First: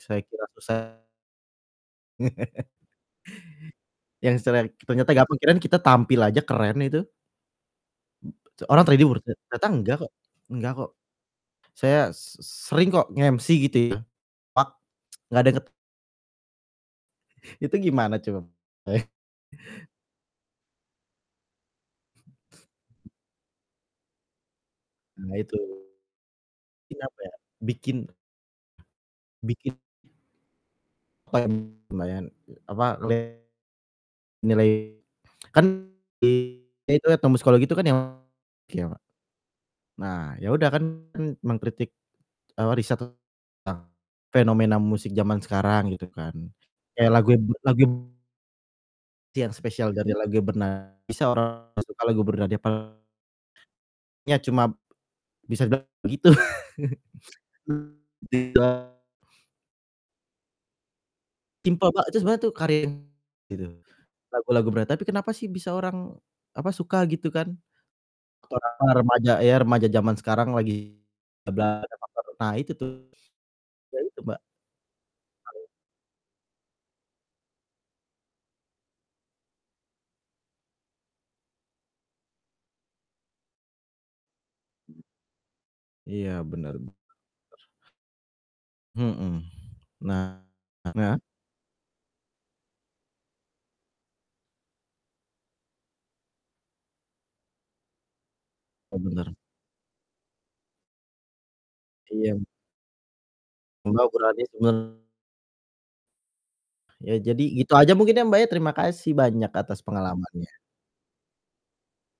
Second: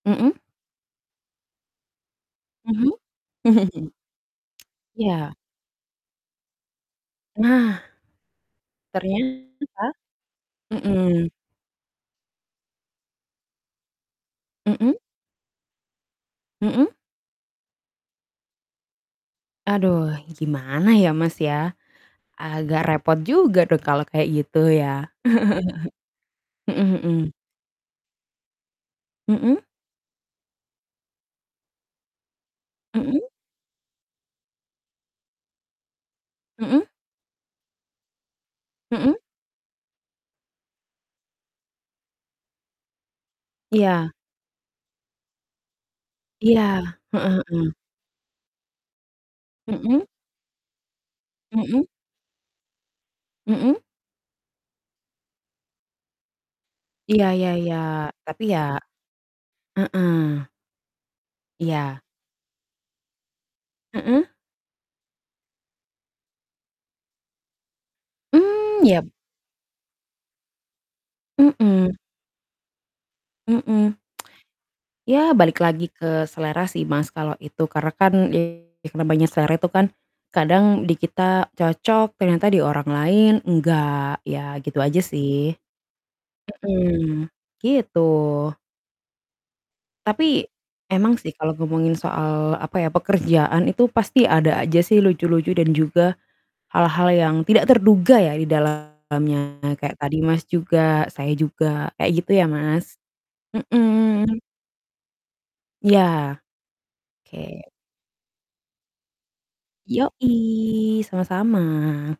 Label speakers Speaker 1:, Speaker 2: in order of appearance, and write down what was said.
Speaker 1: Saya
Speaker 2: Mhm.
Speaker 1: kira susah
Speaker 2: Mhm.
Speaker 1: Yang selelek ternyata nggak
Speaker 2: Iya.
Speaker 1: kepikiran kita tampil aja keren, itu.
Speaker 2: Nah,
Speaker 1: B cek orang terhibur te ternyata
Speaker 2: ternyata
Speaker 1: enggak kok, enggak kok,
Speaker 2: mmm.
Speaker 1: saya s s sering kok nge-MC gitu ya pak
Speaker 2: Mhm.
Speaker 1: nggak deket
Speaker 2: Mhm.
Speaker 1: Itu gimana coba? Bay
Speaker 2: Aduh gimana ya Mas, ya, agak repot juga tuh kalau kayak gitu ya,
Speaker 1: Nah itu,
Speaker 2: mhm
Speaker 1: bikin
Speaker 2: mhm.
Speaker 1: apa ya? Bikin,
Speaker 2: Mhm.
Speaker 1: Bikin Apa ya, lumayan, eee, apa, [unintelligible]
Speaker 2: Mhm.
Speaker 1: nilai kan i
Speaker 2: Mhm.
Speaker 1: nah, itu etnomusikologi itu kan yang, kiawak
Speaker 2: Mhm.
Speaker 1: nah, ya udah kan kan mengkritik, eee, riset tentang
Speaker 2: Iya.
Speaker 1: fenomena musik zaman sekarang gitu kan,
Speaker 2: Iya,
Speaker 1: kayak lagu
Speaker 2: heeh
Speaker 1: mb
Speaker 2: heeh.
Speaker 1: lagu m ti yang spesial
Speaker 2: Mhm.
Speaker 1: dari lagunya berna bisa orang
Speaker 2: Mhm.
Speaker 1: nggak suka lagu Bernadya pal
Speaker 2: Mhm.
Speaker 1: lagunya cuma, bisa dibilang begitu,
Speaker 2: Iya iya iya
Speaker 1: mmm,
Speaker 2: tapi
Speaker 1: begitu
Speaker 2: ya
Speaker 1: doang.
Speaker 2: heeh.
Speaker 1: Simpel
Speaker 2: Iya.
Speaker 1: Mbak, itu sebenarnya tuh karya yang gitu,
Speaker 2: Mhm.
Speaker 1: lagu lagu berat tapi kenapa sih bisa orang apa suka gitu kan? Atau
Speaker 2: Mmm,
Speaker 1: orang-orang
Speaker 2: ya.
Speaker 1: remaja ya remaja zaman sekarang lagi [unintelligible] ada
Speaker 2: Mhm.
Speaker 1: faktor nah itu tuh,
Speaker 2: Mhm,
Speaker 1: ya itu, Mbak.
Speaker 2: ya, balik
Speaker 1: [unintelligible]
Speaker 2: lagi ke selera sih Mas, kalau itu karena kan ya karena banyak selera itu kan, kadang di kita cocok, ternyata di orang lain enggak, ya gitu aja sih,
Speaker 1: Iya bener bener.
Speaker 2: mhm, gitu.
Speaker 1: Mhm, nah
Speaker 2: Tapi,
Speaker 1: mmm,
Speaker 2: emang
Speaker 1: ya?
Speaker 2: sih, kalau ngomongin soal apa ya pekerjaan itu pasti ada aja sih lucu-lucu dan juga, hal-hal yang tidak terduga ya di
Speaker 1: Oh, benar.
Speaker 2: dalamnya kayak tadi Mas, juga, saya juga kayak
Speaker 1: Iya
Speaker 2: gitu
Speaker 1: m
Speaker 2: ya Mas,
Speaker 1: Mbak,
Speaker 2: mhm.
Speaker 1: ukurannya sebenar
Speaker 2: Iya,
Speaker 1: Ya
Speaker 2: oke.
Speaker 1: jadi gitu aja mungkin ya Mbak, ya terima kasih banyak atas pengalamannya.
Speaker 2: Yoi, sama-sama.